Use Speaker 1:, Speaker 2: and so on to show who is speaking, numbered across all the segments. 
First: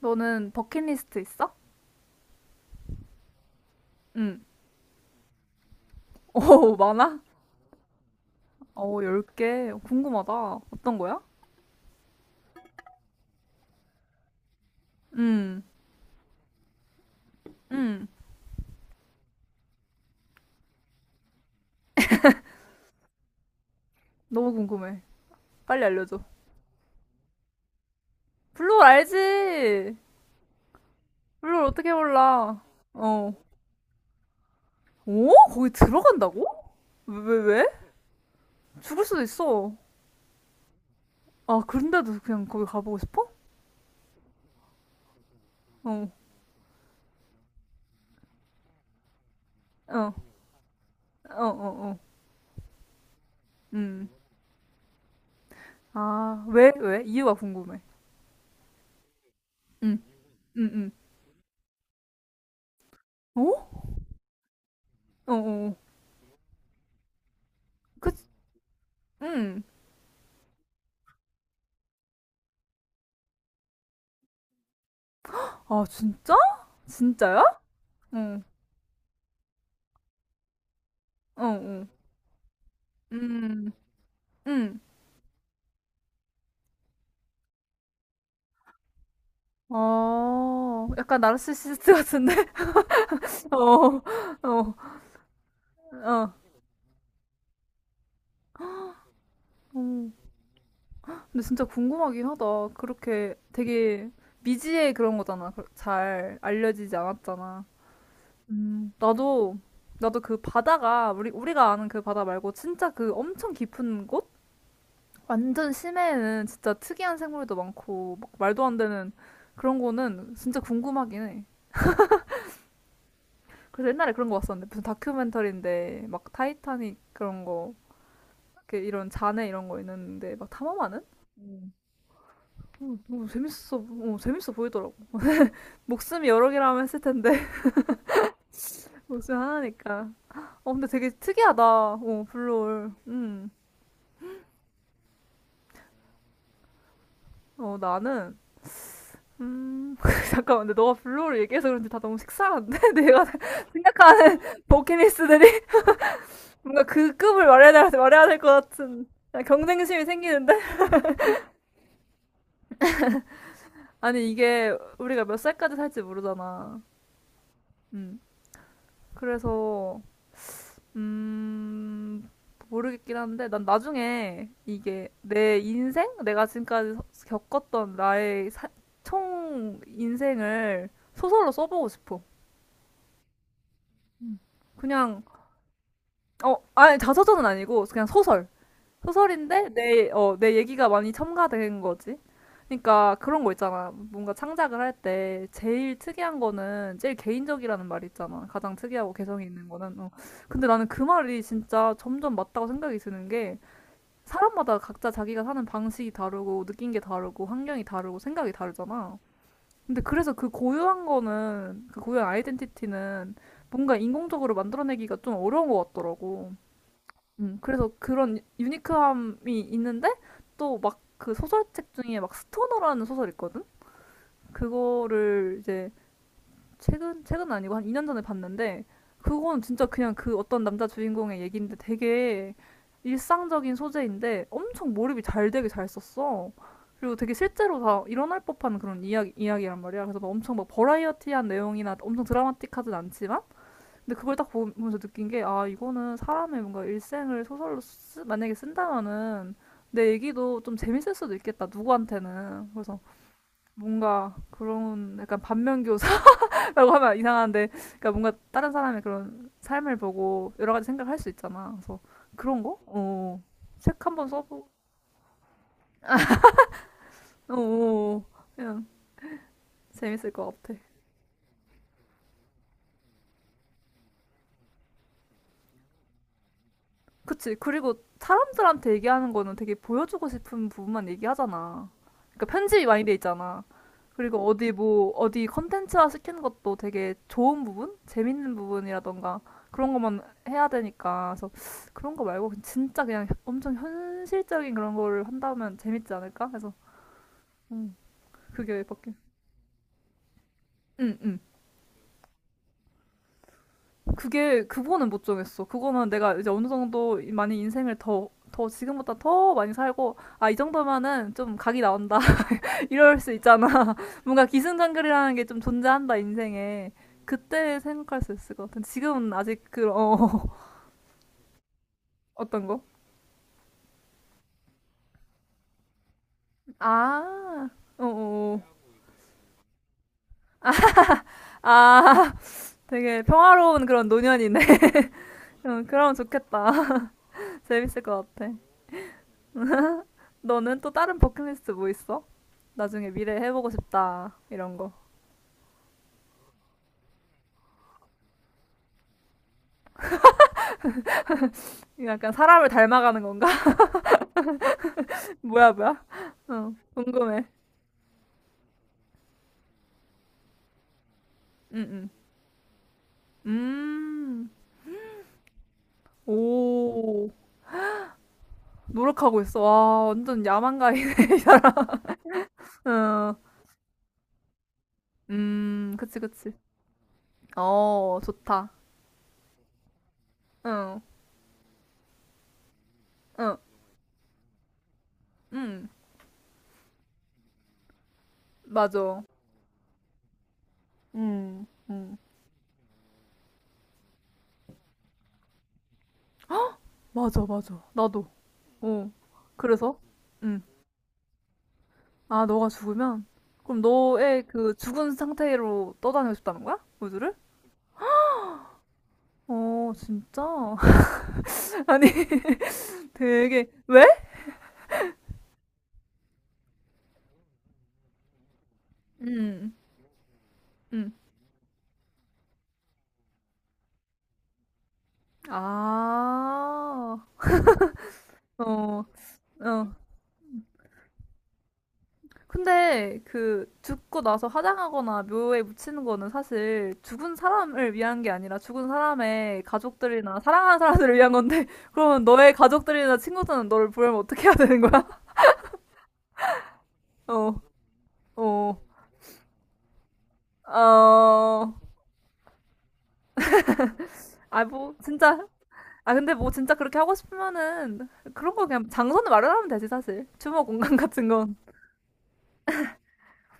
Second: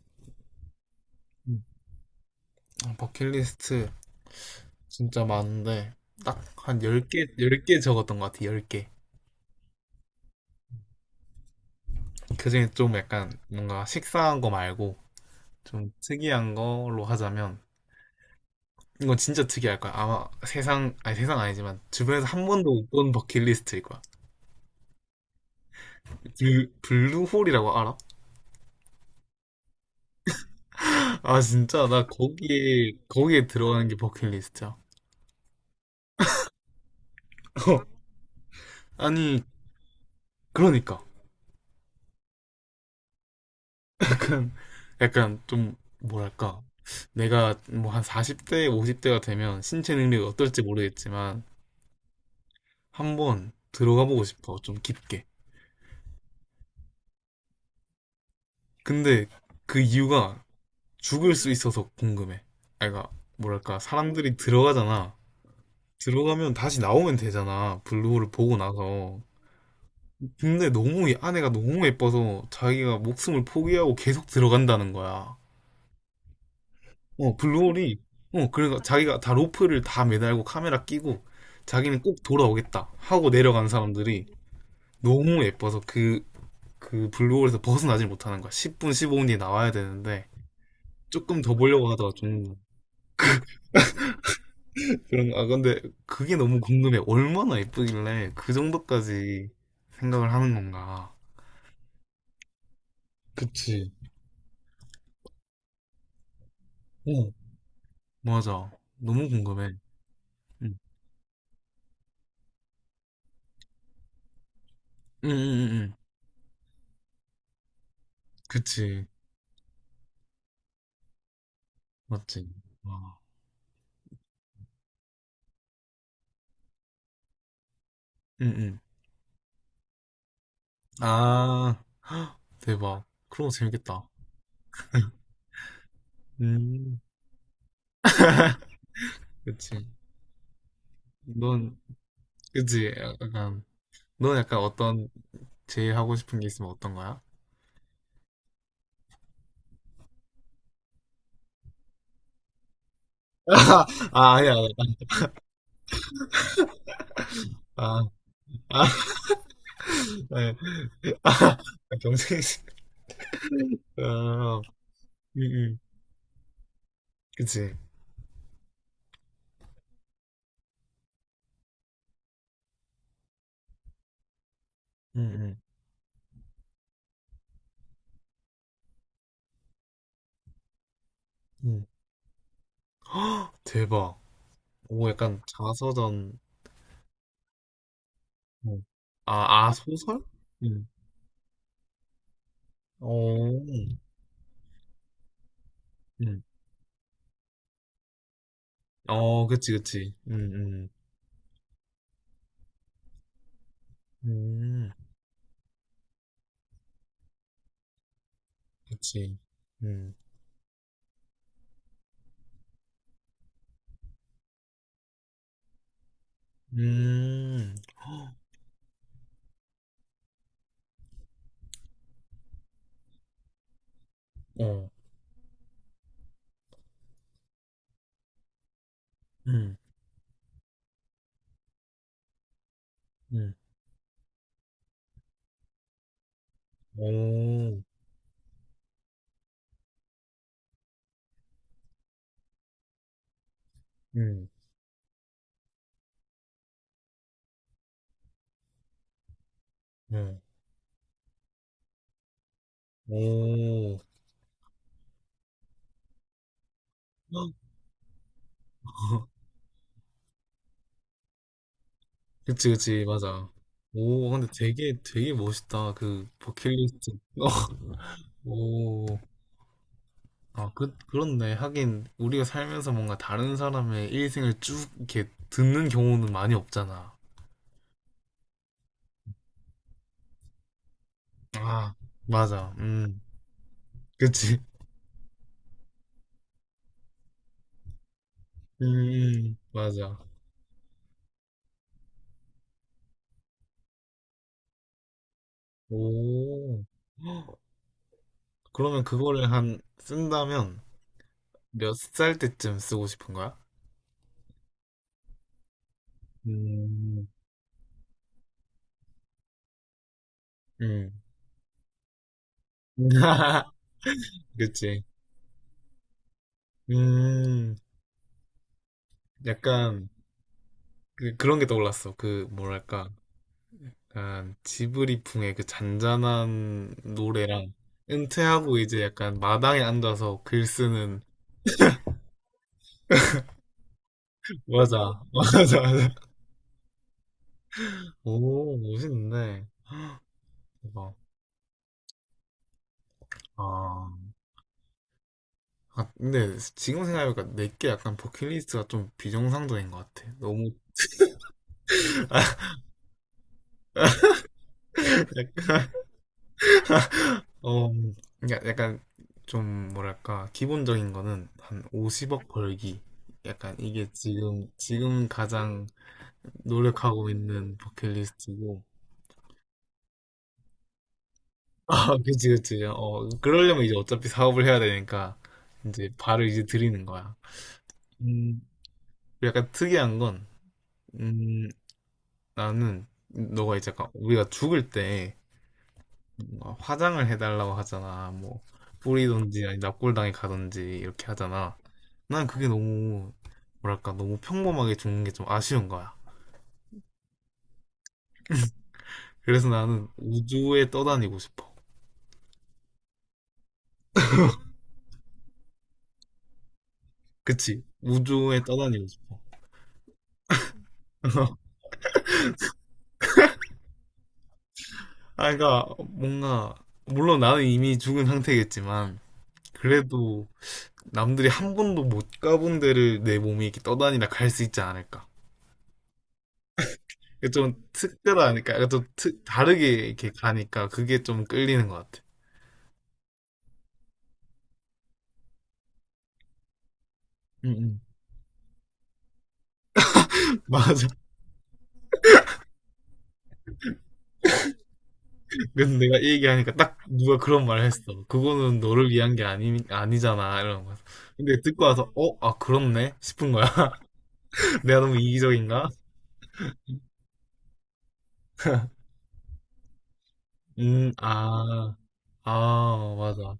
Speaker 1: 너는 버킷리스트 있어?
Speaker 2: 음, 아, 버킷리스트
Speaker 1: 응.
Speaker 2: 진짜 많은데 딱
Speaker 1: 오,
Speaker 2: 한
Speaker 1: 많아?
Speaker 2: 10개, 10개 적었던 것 같아, 10개.
Speaker 1: 오, 10개. 궁금하다. 어떤 거야?
Speaker 2: 그중에 좀 약간 뭔가 식상한 거 말고
Speaker 1: 응,
Speaker 2: 좀 특이한 걸로 하자면
Speaker 1: 응.
Speaker 2: 이건 진짜 특이할 거야. 아마 세상, 아니 세상 아니지만 주변에서 한 번도 못 본 버킷리스트일 거야.
Speaker 1: 너무 궁금해. 빨리 알려줘.
Speaker 2: 블루홀이라고 알아?
Speaker 1: 블루홀 알지?
Speaker 2: 아
Speaker 1: 블루홀
Speaker 2: 진짜
Speaker 1: 어떻게
Speaker 2: 나
Speaker 1: 몰라?
Speaker 2: 거기에
Speaker 1: 어.
Speaker 2: 거기에 들어가는 게 버킷리스트야.
Speaker 1: 오? 거기 들어간다고? 왜, 왜, 왜? 죽을 수도
Speaker 2: 아니
Speaker 1: 있어.
Speaker 2: 그러니까
Speaker 1: 아, 그런데도 그냥 거기 가보고 싶어?
Speaker 2: 약간 좀
Speaker 1: 어,
Speaker 2: 뭐랄까 내가 뭐 한 40대, 50대가 되면 신체
Speaker 1: 어,
Speaker 2: 능력이 어떨지
Speaker 1: 어,
Speaker 2: 모르겠지만
Speaker 1: 어, 어.
Speaker 2: 한번 들어가
Speaker 1: 음.
Speaker 2: 보고 싶어. 좀 깊게.
Speaker 1: 아, 왜, 왜? 이유가 궁금해.
Speaker 2: 근데 그
Speaker 1: 응,
Speaker 2: 이유가
Speaker 1: 응,
Speaker 2: 죽을 수 있어서 궁금해. 아이가
Speaker 1: 응. 어?
Speaker 2: 뭐랄까 사람들이 들어가잖아.
Speaker 1: 어, 어.
Speaker 2: 들어가면 다시 나오면 되잖아.
Speaker 1: 그,
Speaker 2: 블루홀을 보고 나서.
Speaker 1: 응.
Speaker 2: 근데 너무 이 안에가 너무 예뻐서 자기가 목숨을 포기하고 계속 들어간다는 거야.
Speaker 1: 아, 진짜?
Speaker 2: 어,
Speaker 1: 진짜요?
Speaker 2: 블루홀이,
Speaker 1: 응,
Speaker 2: 어, 그래서 자기가 다 로프를 다 매달고 카메라 끼고
Speaker 1: 어, 응,
Speaker 2: 자기는 꼭 돌아오겠다 하고 내려간
Speaker 1: 음,
Speaker 2: 사람들이
Speaker 1: 음.
Speaker 2: 너무 예뻐서 그 블루홀에서 벗어나질 못하는 거야. 10분, 15분 뒤에 나와야 되는데
Speaker 1: 어, 약간
Speaker 2: 조금 더 보려고
Speaker 1: 나르시시스트
Speaker 2: 하다가
Speaker 1: 같은데?
Speaker 2: 좀
Speaker 1: 어, 어,
Speaker 2: 그런, 아, 근데
Speaker 1: 어.
Speaker 2: 그게 너무 궁금해. 얼마나 예쁘길래 그 정도까지
Speaker 1: 음.
Speaker 2: 생각을 하는 건가.
Speaker 1: 근데 진짜 궁금하긴 하다. 그렇게
Speaker 2: 그치.
Speaker 1: 되게 미지의 그런 거잖아. 잘 알려지지
Speaker 2: 어,
Speaker 1: 않았잖아.
Speaker 2: 맞아. 너무
Speaker 1: 나도,
Speaker 2: 궁금해.
Speaker 1: 나도 그
Speaker 2: 응,
Speaker 1: 바다가, 우리, 우리가 아는 그 바다 말고 진짜 그 엄청 깊은 곳?
Speaker 2: 응, 응, 응.
Speaker 1: 완전
Speaker 2: 응.
Speaker 1: 심해에는 진짜 특이한 생물도 많고, 막 말도 안
Speaker 2: 그치.
Speaker 1: 되는 그런 거는 진짜 궁금하긴 해.
Speaker 2: 맞지. 와.
Speaker 1: 그래서 옛날에 그런 거 봤었는데 무슨 다큐멘터리인데 막 타이타닉 그런 거
Speaker 2: 응,
Speaker 1: 이렇게
Speaker 2: 응.
Speaker 1: 이런 잔해 이런 거 있는데 막 탐험하는?
Speaker 2: 아,
Speaker 1: 어,
Speaker 2: 대박.
Speaker 1: 너무
Speaker 2: 그런 거
Speaker 1: 재밌어,
Speaker 2: 재밌겠다.
Speaker 1: 어, 재밌어 보이더라고. 목숨이 여러 개라면
Speaker 2: 음,
Speaker 1: 했을 텐데 목숨
Speaker 2: 그치.
Speaker 1: 하나니까. 어 근데 되게 특이하다.
Speaker 2: 넌,
Speaker 1: 어 블루홀.
Speaker 2: 그치.
Speaker 1: 음.
Speaker 2: 약간, 넌 약간 어떤, 제일 하고 싶은 게 있으면 어떤 거야?
Speaker 1: 어 나는 음 잠깐만 근데 너가 블루홀 얘기해서 그런지 다 너무 식상한데 내가
Speaker 2: 아,
Speaker 1: 생각하는
Speaker 2: 아니야. 아니야.
Speaker 1: 버킷리스트들이 뭔가 그 급을
Speaker 2: 아,
Speaker 1: 말해야 될 것
Speaker 2: 아,
Speaker 1: 같은 경쟁심이 생기는데
Speaker 2: 네. 아, 경쟁이,
Speaker 1: 아니
Speaker 2: 아,
Speaker 1: 이게 우리가 몇
Speaker 2: 응,
Speaker 1: 살까지
Speaker 2: 응.
Speaker 1: 살지 모르잖아.
Speaker 2: 그치.
Speaker 1: 음. 그래서 음 모르겠긴 한데 난 나중에 이게
Speaker 2: 응,
Speaker 1: 내
Speaker 2: 응,
Speaker 1: 인생 내가 지금까지 겪었던 나의 총 인생을 소설로
Speaker 2: 응.
Speaker 1: 써보고 싶어.
Speaker 2: 헉, 대박. 오,
Speaker 1: 그냥
Speaker 2: 약간 자서전,
Speaker 1: 어 아니 자서전은 아니고 그냥 소설.
Speaker 2: 어. 아,
Speaker 1: 소설인데
Speaker 2: 아,
Speaker 1: 내,
Speaker 2: 소설?
Speaker 1: 어, 내
Speaker 2: 응.
Speaker 1: 얘기가 많이 첨가된 거지.
Speaker 2: 어,
Speaker 1: 그러니까 그런 거 있잖아. 뭔가 창작을 할 때 제일 특이한
Speaker 2: 응.
Speaker 1: 거는 제일 개인적이라는 말이 있잖아. 가장 특이하고 개성이
Speaker 2: 어,
Speaker 1: 있는
Speaker 2: 그치,
Speaker 1: 거는. 어.
Speaker 2: 그치. 응,
Speaker 1: 근데 나는
Speaker 2: 응.
Speaker 1: 그 말이 진짜 점점 맞다고 생각이 드는 게 사람마다
Speaker 2: 음,
Speaker 1: 각자 자기가 사는 방식이 다르고 느낀 게 다르고 환경이 다르고 생각이 다르잖아.
Speaker 2: 그치.
Speaker 1: 근데
Speaker 2: 응.
Speaker 1: 그래서 그 고유한 거는 그 고유한 아이덴티티는 뭔가 인공적으로 만들어내기가 좀 어려운 것 같더라고.
Speaker 2: 음.
Speaker 1: 그래서
Speaker 2: 헉,
Speaker 1: 그런 유니크함이 있는데 또 막 그 소설책 중에 막 스토너라는 소설 있거든?
Speaker 2: 어.
Speaker 1: 그거를 이제 최근 최근 아니고 한 2년 전에 봤는데 그건
Speaker 2: 음.
Speaker 1: 진짜 그냥 그 어떤 남자 주인공의 얘기인데 되게
Speaker 2: 음.
Speaker 1: 일상적인 소재인데 엄청 몰입이 잘 되게 잘 썼어. 그리고 되게 실제로
Speaker 2: 오.
Speaker 1: 다 일어날 법한 그런 이야기, 이야기란 말이야. 그래서 막 엄청 막 버라이어티한 내용이나 엄청 드라마틱하진 않지만 근데 그걸 딱
Speaker 2: 음.
Speaker 1: 보면서 느낀 게, 아, 이거는 사람의 뭔가 일생을 소설로 쓰, 만약에 쓴다면은 내
Speaker 2: 음.
Speaker 1: 얘기도 좀 재밌을 수도 있겠다, 누구한테는. 그래서
Speaker 2: 오.
Speaker 1: 뭔가 그런 약간 반면교사라고 하면 이상한데, 그러니까 뭔가 다른 사람의 그런 삶을 보고 여러 가지 생각할 수 있잖아. 그래서 그런
Speaker 2: 그치,
Speaker 1: 거?
Speaker 2: 그치.
Speaker 1: 어,
Speaker 2: 맞아.
Speaker 1: 책 한 번
Speaker 2: 오, 근데
Speaker 1: 써보고,
Speaker 2: 되게, 되게 멋있다. 그, 버킷리스트. 어.
Speaker 1: 어, 어, 어. 그냥
Speaker 2: 오.
Speaker 1: 재밌을 것
Speaker 2: 아,
Speaker 1: 같아.
Speaker 2: 그, 그렇네. 하긴, 우리가 살면서 뭔가 다른 사람의 일생을 쭉 이렇게 듣는 경우는 많이 없잖아.
Speaker 1: 그치. 그리고 사람들한테 얘기하는 거는 되게 보여주고 싶은 부분만 얘기하잖아.
Speaker 2: 아,
Speaker 1: 그러니까
Speaker 2: 맞아.
Speaker 1: 편집이 많이 돼
Speaker 2: 음.
Speaker 1: 있잖아. 그리고
Speaker 2: 그치.
Speaker 1: 어디 뭐, 어디 컨텐츠화 시키는 것도 되게 좋은 부분? 재밌는 부분이라던가 그런
Speaker 2: 맞아.
Speaker 1: 것만 해야 되니까. 그래서 그런 거 말고 그냥 진짜 그냥 엄청 현실적인 그런 거를 한다면 재밌지 않을까? 그래서,
Speaker 2: 오.
Speaker 1: 음, 그게
Speaker 2: 그러면
Speaker 1: 밖에.
Speaker 2: 그거를 한, 쓴다면,
Speaker 1: 응, 응.
Speaker 2: 몇 살 때쯤 쓰고 싶은 거야?
Speaker 1: 그게, 그거는 못 정했어. 그거는 내가 이제 어느 정도
Speaker 2: 음,
Speaker 1: 많이 인생을 더, 더 지금보다 더 많이 살고, 아, 이
Speaker 2: 음.
Speaker 1: 정도면은 좀 각이 나온다. 이럴 수 있잖아. 뭔가
Speaker 2: 그치.
Speaker 1: 기승전결이라는 게 좀 존재한다, 인생에.
Speaker 2: 음,
Speaker 1: 그때 생각할 수 있을 것 같은. 지금은 아직 그,
Speaker 2: 약간,
Speaker 1: 어,
Speaker 2: 그, 그런 게 떠올랐어. 그,
Speaker 1: 어떤 거?
Speaker 2: 뭐랄까. 약간, 지브리풍의 그 잔잔한
Speaker 1: 아,
Speaker 2: 노래랑,
Speaker 1: 어, 어, 어.
Speaker 2: 은퇴하고 이제 약간 마당에 앉아서 글 쓰는,
Speaker 1: 아, 되게 평화로운 그런 노년이네.
Speaker 2: 맞아, 맞아,
Speaker 1: 어,
Speaker 2: 맞아.
Speaker 1: 그러면 좋겠다. 재밌을 것 같아.
Speaker 2: 오, 멋있네.
Speaker 1: 너는 또
Speaker 2: 대박.
Speaker 1: 다른 버킷리스트 뭐 있어? 나중에 미래에 해보고
Speaker 2: 아,
Speaker 1: 싶다. 이런 거.
Speaker 2: 아, 근데 지금 생각해보니까 내게 약간 버킷리스트가 좀 비정상적인 것 같아. 너무
Speaker 1: 이거 약간 사람을 닮아가는 건가? 뭐야, 뭐야? 어, 궁금해.
Speaker 2: 어, 그러니까 약간 좀 뭐랄까 기본적인 거는 한
Speaker 1: 응,
Speaker 2: 50억 벌기.
Speaker 1: 응.
Speaker 2: 약간 이게 지금 가장
Speaker 1: 오.
Speaker 2: 노력하고 있는 버킷리스트고.
Speaker 1: 노력하고 있어. 와, 완전 야망가이네.
Speaker 2: 아, 그치, 그치. 어,
Speaker 1: 응.
Speaker 2: 그러려면 이제 어차피 사업을 해야 되니까 이제
Speaker 1: 그치,
Speaker 2: 발을
Speaker 1: 그치.
Speaker 2: 이제 들이는 거야.
Speaker 1: 어,
Speaker 2: 음,
Speaker 1: 좋다.
Speaker 2: 약간 특이한 건,
Speaker 1: 응,
Speaker 2: 음, 나는
Speaker 1: 응,
Speaker 2: 너가 이제 약간 우리가 죽을 때
Speaker 1: 응.
Speaker 2: 뭔가 화장을 해달라고 하잖아. 뭐
Speaker 1: 맞아.
Speaker 2: 뿌리든지 아니 납골당에 가든지 이렇게
Speaker 1: 응,
Speaker 2: 하잖아.
Speaker 1: 응.
Speaker 2: 난 그게 너무 뭐랄까 너무 평범하게 죽는 게 좀 아쉬운 거야.
Speaker 1: 맞아, 맞아. 나도. 어.
Speaker 2: 그래서
Speaker 1: 그래서?
Speaker 2: 나는
Speaker 1: 응.
Speaker 2: 우주에 떠다니고 싶어.
Speaker 1: 아, 너가 죽으면? 그럼 너의 그 죽은 상태로 떠다니고 싶다는 거야? 우주를?
Speaker 2: 그치? 우주에 떠다니고 싶어.
Speaker 1: 어, 진짜? 아니, 되게, 왜?
Speaker 2: 아, 그러니까 뭔가 물론 나는 이미 죽은 상태겠지만
Speaker 1: 응,
Speaker 2: 그래도
Speaker 1: 응.
Speaker 2: 남들이 한 번도 못 가본 데를 내 몸이 이렇게 떠다니다 갈 수 있지 않을까?
Speaker 1: 아,
Speaker 2: 이게 좀 특별하니까, 약간
Speaker 1: 어,
Speaker 2: 좀 특- 다르게
Speaker 1: 어.
Speaker 2: 이렇게 가니까 그게 좀 끌리는 것 같아.
Speaker 1: 근데 그 죽고 나서 화장하거나 묘에 묻히는 거는 사실 죽은
Speaker 2: 응,
Speaker 1: 사람을
Speaker 2: 응.
Speaker 1: 위한 게 아니라 죽은 사람의 가족들이나 사랑하는
Speaker 2: 맞아.
Speaker 1: 사람들을 위한 건데 그러면 너의 가족들이나 친구들은 너를 보려면 어떻게 해야 되는 거야?
Speaker 2: 그래서 내가 이 얘기하니까 딱 누가
Speaker 1: 어,
Speaker 2: 그런 말을 했어.
Speaker 1: 어,
Speaker 2: 그거는 너를 위한 게 아니, 아니잖아. 이런 거. 근데
Speaker 1: 어,
Speaker 2: 듣고 와서, 어? 아, 그렇네? 싶은 거야.
Speaker 1: 아, 뭐,
Speaker 2: 내가 너무
Speaker 1: 진짜.
Speaker 2: 이기적인가?
Speaker 1: 아, 근데 뭐 진짜 그렇게 하고 싶으면은 그런 거 그냥 장소는 마련하면 되지, 사실. 추모 공간 같은 건.
Speaker 2: 아, 아, 맞아.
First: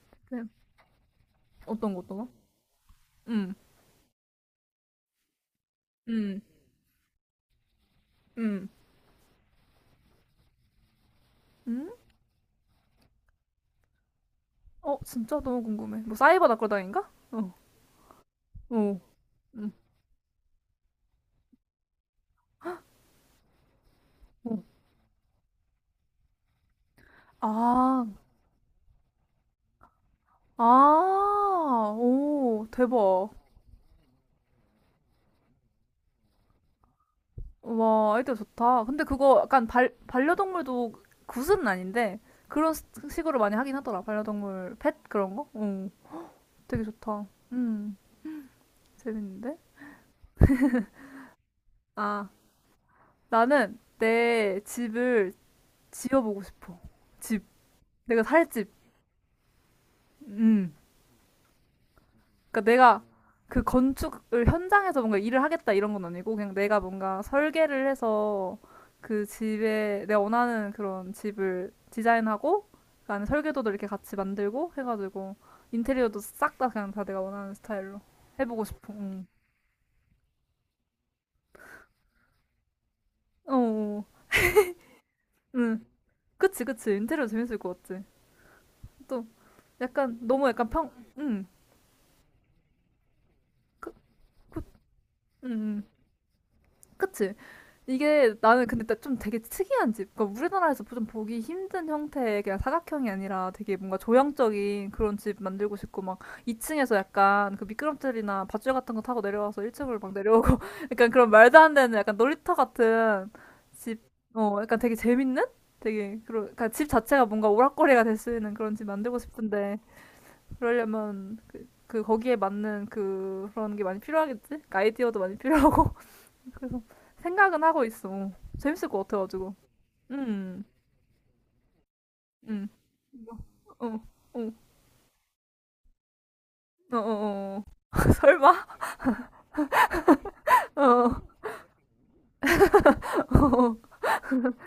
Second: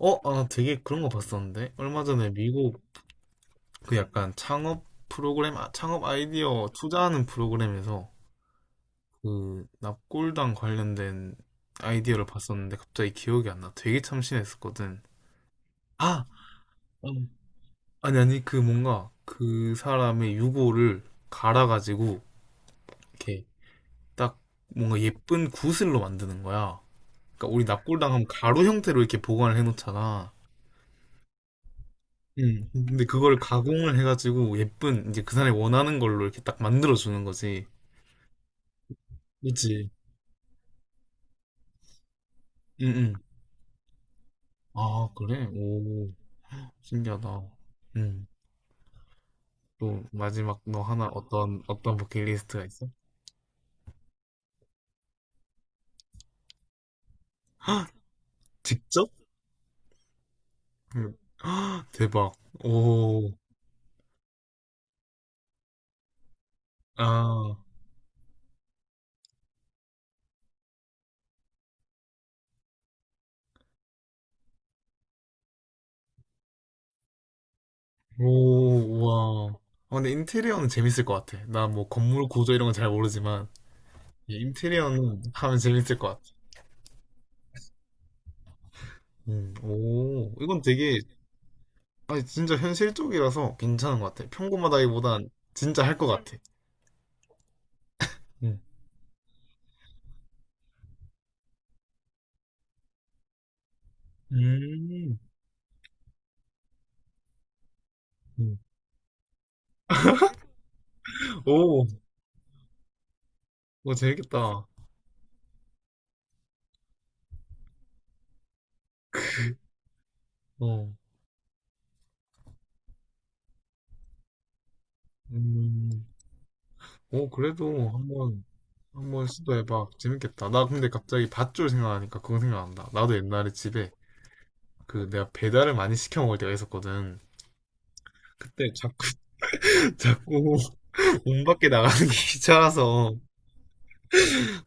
Speaker 2: 어? 아,
Speaker 1: 그냥
Speaker 2: 되게 그런 거 봤었는데?
Speaker 1: 어떤 거,
Speaker 2: 얼마
Speaker 1: 어떤 거?
Speaker 2: 전에 미국
Speaker 1: 음,
Speaker 2: 그 약간 창업 프로그램, 아, 창업
Speaker 1: 음,
Speaker 2: 아이디어 투자하는 프로그램에서
Speaker 1: 음,
Speaker 2: 그 납골당 관련된
Speaker 1: 음?
Speaker 2: 아이디어를 봤었는데 갑자기 기억이 안 나. 되게
Speaker 1: 어,
Speaker 2: 참신했었거든.
Speaker 1: 진짜 너무 궁금해. 뭐
Speaker 2: 아!
Speaker 1: 사이버 낙골당인가?
Speaker 2: 음.
Speaker 1: 어,
Speaker 2: 아니, 아니, 그
Speaker 1: 어.
Speaker 2: 뭔가
Speaker 1: 음.
Speaker 2: 그 사람의 유골을 갈아가지고 이렇게 딱 뭔가 예쁜 구슬로 만드는 거야. 그러니까 우리
Speaker 1: 아,
Speaker 2: 납골당하면 가루 형태로 이렇게 보관을 해놓잖아.
Speaker 1: 아, 오,
Speaker 2: 음. 근데
Speaker 1: 대박.
Speaker 2: 그걸 가공을 해가지고 예쁜 이제 그 사람이 원하는 걸로 이렇게 딱 만들어주는 거지.
Speaker 1: 와, 아이디어 좋다. 근데 그거 약간
Speaker 2: 그치.
Speaker 1: 반려동물도 굿은 아닌데, 그런
Speaker 2: 응, 응.
Speaker 1: 식으로 많이 하긴 하더라. 반려동물, 펫
Speaker 2: 아,
Speaker 1: 그런
Speaker 2: 그래?
Speaker 1: 거? 응,
Speaker 2: 오,
Speaker 1: 되게 좋다.
Speaker 2: 신기하다.
Speaker 1: 음,
Speaker 2: 응.
Speaker 1: 재밌는데?
Speaker 2: 또 마지막 너 하나 어떤 어떤
Speaker 1: 아,
Speaker 2: 버킷리스트가 있어?
Speaker 1: 나는 내 집을 지어보고 싶어. 집. 내가 살 집.
Speaker 2: 직접?
Speaker 1: 음.
Speaker 2: 응. 헉, 대박.
Speaker 1: 그러니까 내가
Speaker 2: 오.
Speaker 1: 그 건축을 현장에서 뭔가 일을 하겠다 이런 건 아니고 그냥 내가 뭔가
Speaker 2: 아.
Speaker 1: 설계를 해서 그 집에 내가 원하는 그런 집을 디자인하고 그 안에 설계도도 이렇게 같이 만들고 해가지고 인테리어도 싹 다 그냥 다 내가 원하는 스타일로 해보고 싶어.
Speaker 2: 오,
Speaker 1: 응.
Speaker 2: 와. 아, 근데 인테리어는 재밌을 것 같아. 나 뭐 건물 구조 이런 건 잘 모르지만
Speaker 1: 어, 어, 어.
Speaker 2: 이 인테리어는 하면
Speaker 1: 응.
Speaker 2: 재밌을 것 같아.
Speaker 1: 그치, 그치. 인테리어 재밌을 것 같지. 또 약간
Speaker 2: 오,
Speaker 1: 너무
Speaker 2: 이건
Speaker 1: 약간 평,
Speaker 2: 되게
Speaker 1: 응.
Speaker 2: 아니 진짜 현실적이라서
Speaker 1: 그,
Speaker 2: 괜찮은 것 같아.
Speaker 1: 그,
Speaker 2: 평범하다기보단
Speaker 1: 응. 응.
Speaker 2: 진짜 할 것 같아.
Speaker 1: 그치? 이게
Speaker 2: 음,
Speaker 1: 나는 근데 좀 되게 특이한 집. 그러니까 우리나라에서 좀 보기 힘든 형태의 그냥 사각형이 아니라 되게 뭔가 조형적인 그런
Speaker 2: 음,
Speaker 1: 집 만들고 싶고 막 2층에서 약간 그 미끄럼틀이나
Speaker 2: 음.
Speaker 1: 밧줄 같은 거 타고 내려와서 1층으로 막 내려오고 약간 그런 말도 안
Speaker 2: 오,
Speaker 1: 되는 약간 놀이터 같은
Speaker 2: 오
Speaker 1: 집. 어,
Speaker 2: 재밌겠다.
Speaker 1: 약간 되게 재밌는? 되게 그런 그러니까 집 자체가 뭔가 오락거리가 될 수 있는 그런 집 만들고 싶은데
Speaker 2: 어,
Speaker 1: 그러려면 그, 그 거기에 맞는 그, 그런 게 많이 필요하겠지? 그러니까 아이디어도 많이 필요하고
Speaker 2: 음,
Speaker 1: 그래서
Speaker 2: 오
Speaker 1: 생각은 하고
Speaker 2: 그래도
Speaker 1: 있어.
Speaker 2: 한번
Speaker 1: 재밌을 것
Speaker 2: 한번
Speaker 1: 같아가지고.
Speaker 2: 시도해봐. 재밌겠다.
Speaker 1: 음,
Speaker 2: 나 근데 갑자기 밧줄 생각하니까 그거
Speaker 1: 음.
Speaker 2: 생각난다. 나도 옛날에
Speaker 1: 어,
Speaker 2: 집에
Speaker 1: 어,
Speaker 2: 그 내가 배달을 많이 시켜 먹을 때가
Speaker 1: 어,
Speaker 2: 있었거든.
Speaker 1: 어, 어. 설마?
Speaker 2: 그때 자꾸
Speaker 1: 어,
Speaker 2: 문 밖에 나가는 게 귀찮아서
Speaker 1: 어,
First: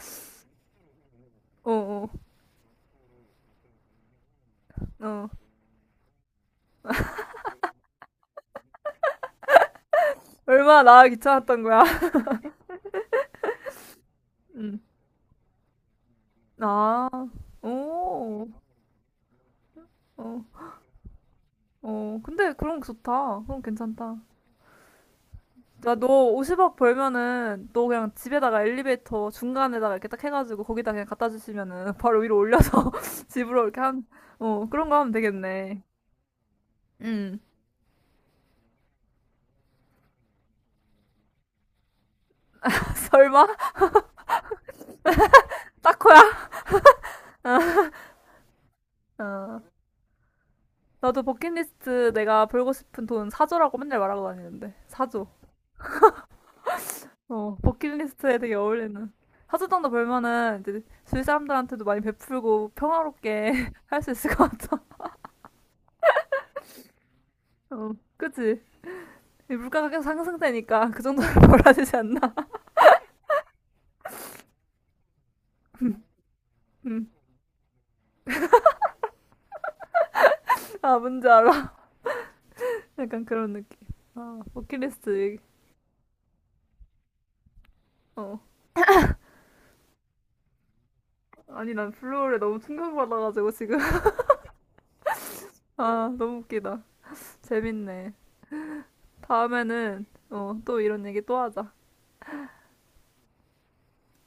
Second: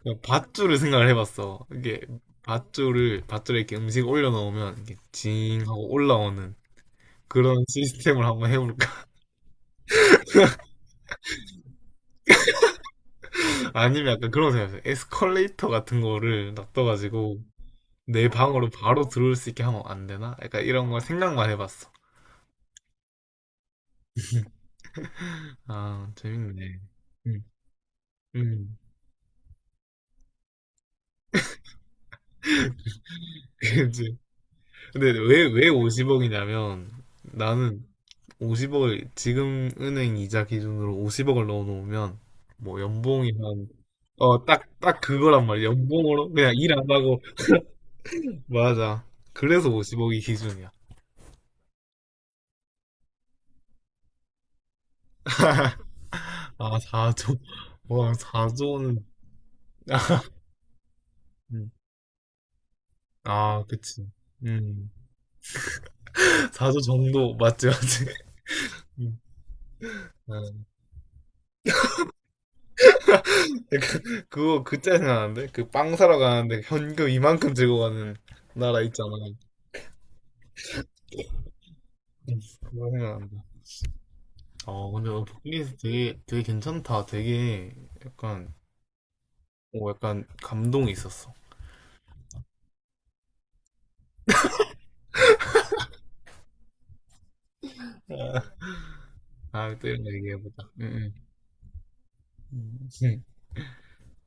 Speaker 2: 그냥 밧줄을 생각을 해봤어.
Speaker 1: 어,
Speaker 2: 이게
Speaker 1: 어,
Speaker 2: 밧줄을 밧줄에 이렇게 음식 올려놓으면 이게
Speaker 1: 어.
Speaker 2: 징 하고 올라오는 그런 시스템을 한번 해볼까?
Speaker 1: 얼마나 나 귀찮았던 거야.
Speaker 2: 아니면 약간 그런
Speaker 1: 음.
Speaker 2: 생각했어요. 에스컬레이터 같은 거를
Speaker 1: 아,
Speaker 2: 놔둬가지고 내
Speaker 1: 오,
Speaker 2: 방으로 바로 들어올 수 있게 하면 안 되나?
Speaker 1: 어,
Speaker 2: 약간 이런 걸 생각만 해봤어.
Speaker 1: 어. 근데 그런 거 좋다. 그럼 괜찮다. 야,
Speaker 2: 아
Speaker 1: 너 50억
Speaker 2: 재밌네. 음,
Speaker 1: 벌면은 너 그냥 집에다가
Speaker 2: 음.
Speaker 1: 엘리베이터 중간에다가 이렇게 딱 해가지고 거기다 그냥 갖다 주시면은 바로 위로 올려서 집으로 이렇게 한,
Speaker 2: 그치.
Speaker 1: 어, 그런 거
Speaker 2: 근데
Speaker 1: 하면
Speaker 2: 왜
Speaker 1: 되겠네.
Speaker 2: 50억이냐면
Speaker 1: 음.
Speaker 2: 나는 50억을 지금 은행 이자 기준으로 50억을 넣어놓으면 뭐 연봉이
Speaker 1: 설마?
Speaker 2: 한, 어, 딱, 딱 그거란 말이야.
Speaker 1: 따코
Speaker 2: 연봉으로
Speaker 1: 야
Speaker 2: 그냥 일 안 하고 맞아.
Speaker 1: 어.
Speaker 2: 그래서 50억이 기준이야.
Speaker 1: 나도 버킷리스트 내가 벌고 싶은 돈 사조라고 맨날 말하고 다니는데 사조
Speaker 2: 아, 4조.
Speaker 1: 어,
Speaker 2: 와,
Speaker 1: 버킷리스트에 되게
Speaker 2: 4조는.
Speaker 1: 어울리는. 사조 정도 벌면은 이제 주위
Speaker 2: 음.
Speaker 1: 사람들한테도 많이 베풀고
Speaker 2: 아,
Speaker 1: 평화롭게 할 수
Speaker 2: 그치.
Speaker 1: 있을 것 같아.
Speaker 2: 음. 4조 정도, 맞지,
Speaker 1: 어,
Speaker 2: 맞지.
Speaker 1: 그치?
Speaker 2: 음.
Speaker 1: 이 물가가 계속
Speaker 2: 아, 그거,
Speaker 1: 상승되니까 그 정도는 벌어지지 않나?
Speaker 2: 그짜 생각나는데? 그 빵 사러 가는데
Speaker 1: 음.
Speaker 2: 현금 이만큼 들고 가는 나라 있잖아.
Speaker 1: 아, 뭔지 알아.
Speaker 2: 그거
Speaker 1: 약간
Speaker 2: 생각난다.
Speaker 1: 그런 느낌. 아,
Speaker 2: 어, 근데
Speaker 1: 버킷리스트 얘기.
Speaker 2: 버킷리스트 되게, 되게 괜찮다. 되게
Speaker 1: 어.
Speaker 2: 약간, 오, 약간 감동이 있었어.
Speaker 1: 아니, 난 플로우에 너무 충격받아가지고 지금. 아, 너무 웃기다. 재밌네.
Speaker 2: 아, 또 이런
Speaker 1: 다음에는
Speaker 2: 거
Speaker 1: 어,
Speaker 2: 얘기해보자.
Speaker 1: 또 이런
Speaker 2: 응,
Speaker 1: 얘기 또 하자.
Speaker 2: 응.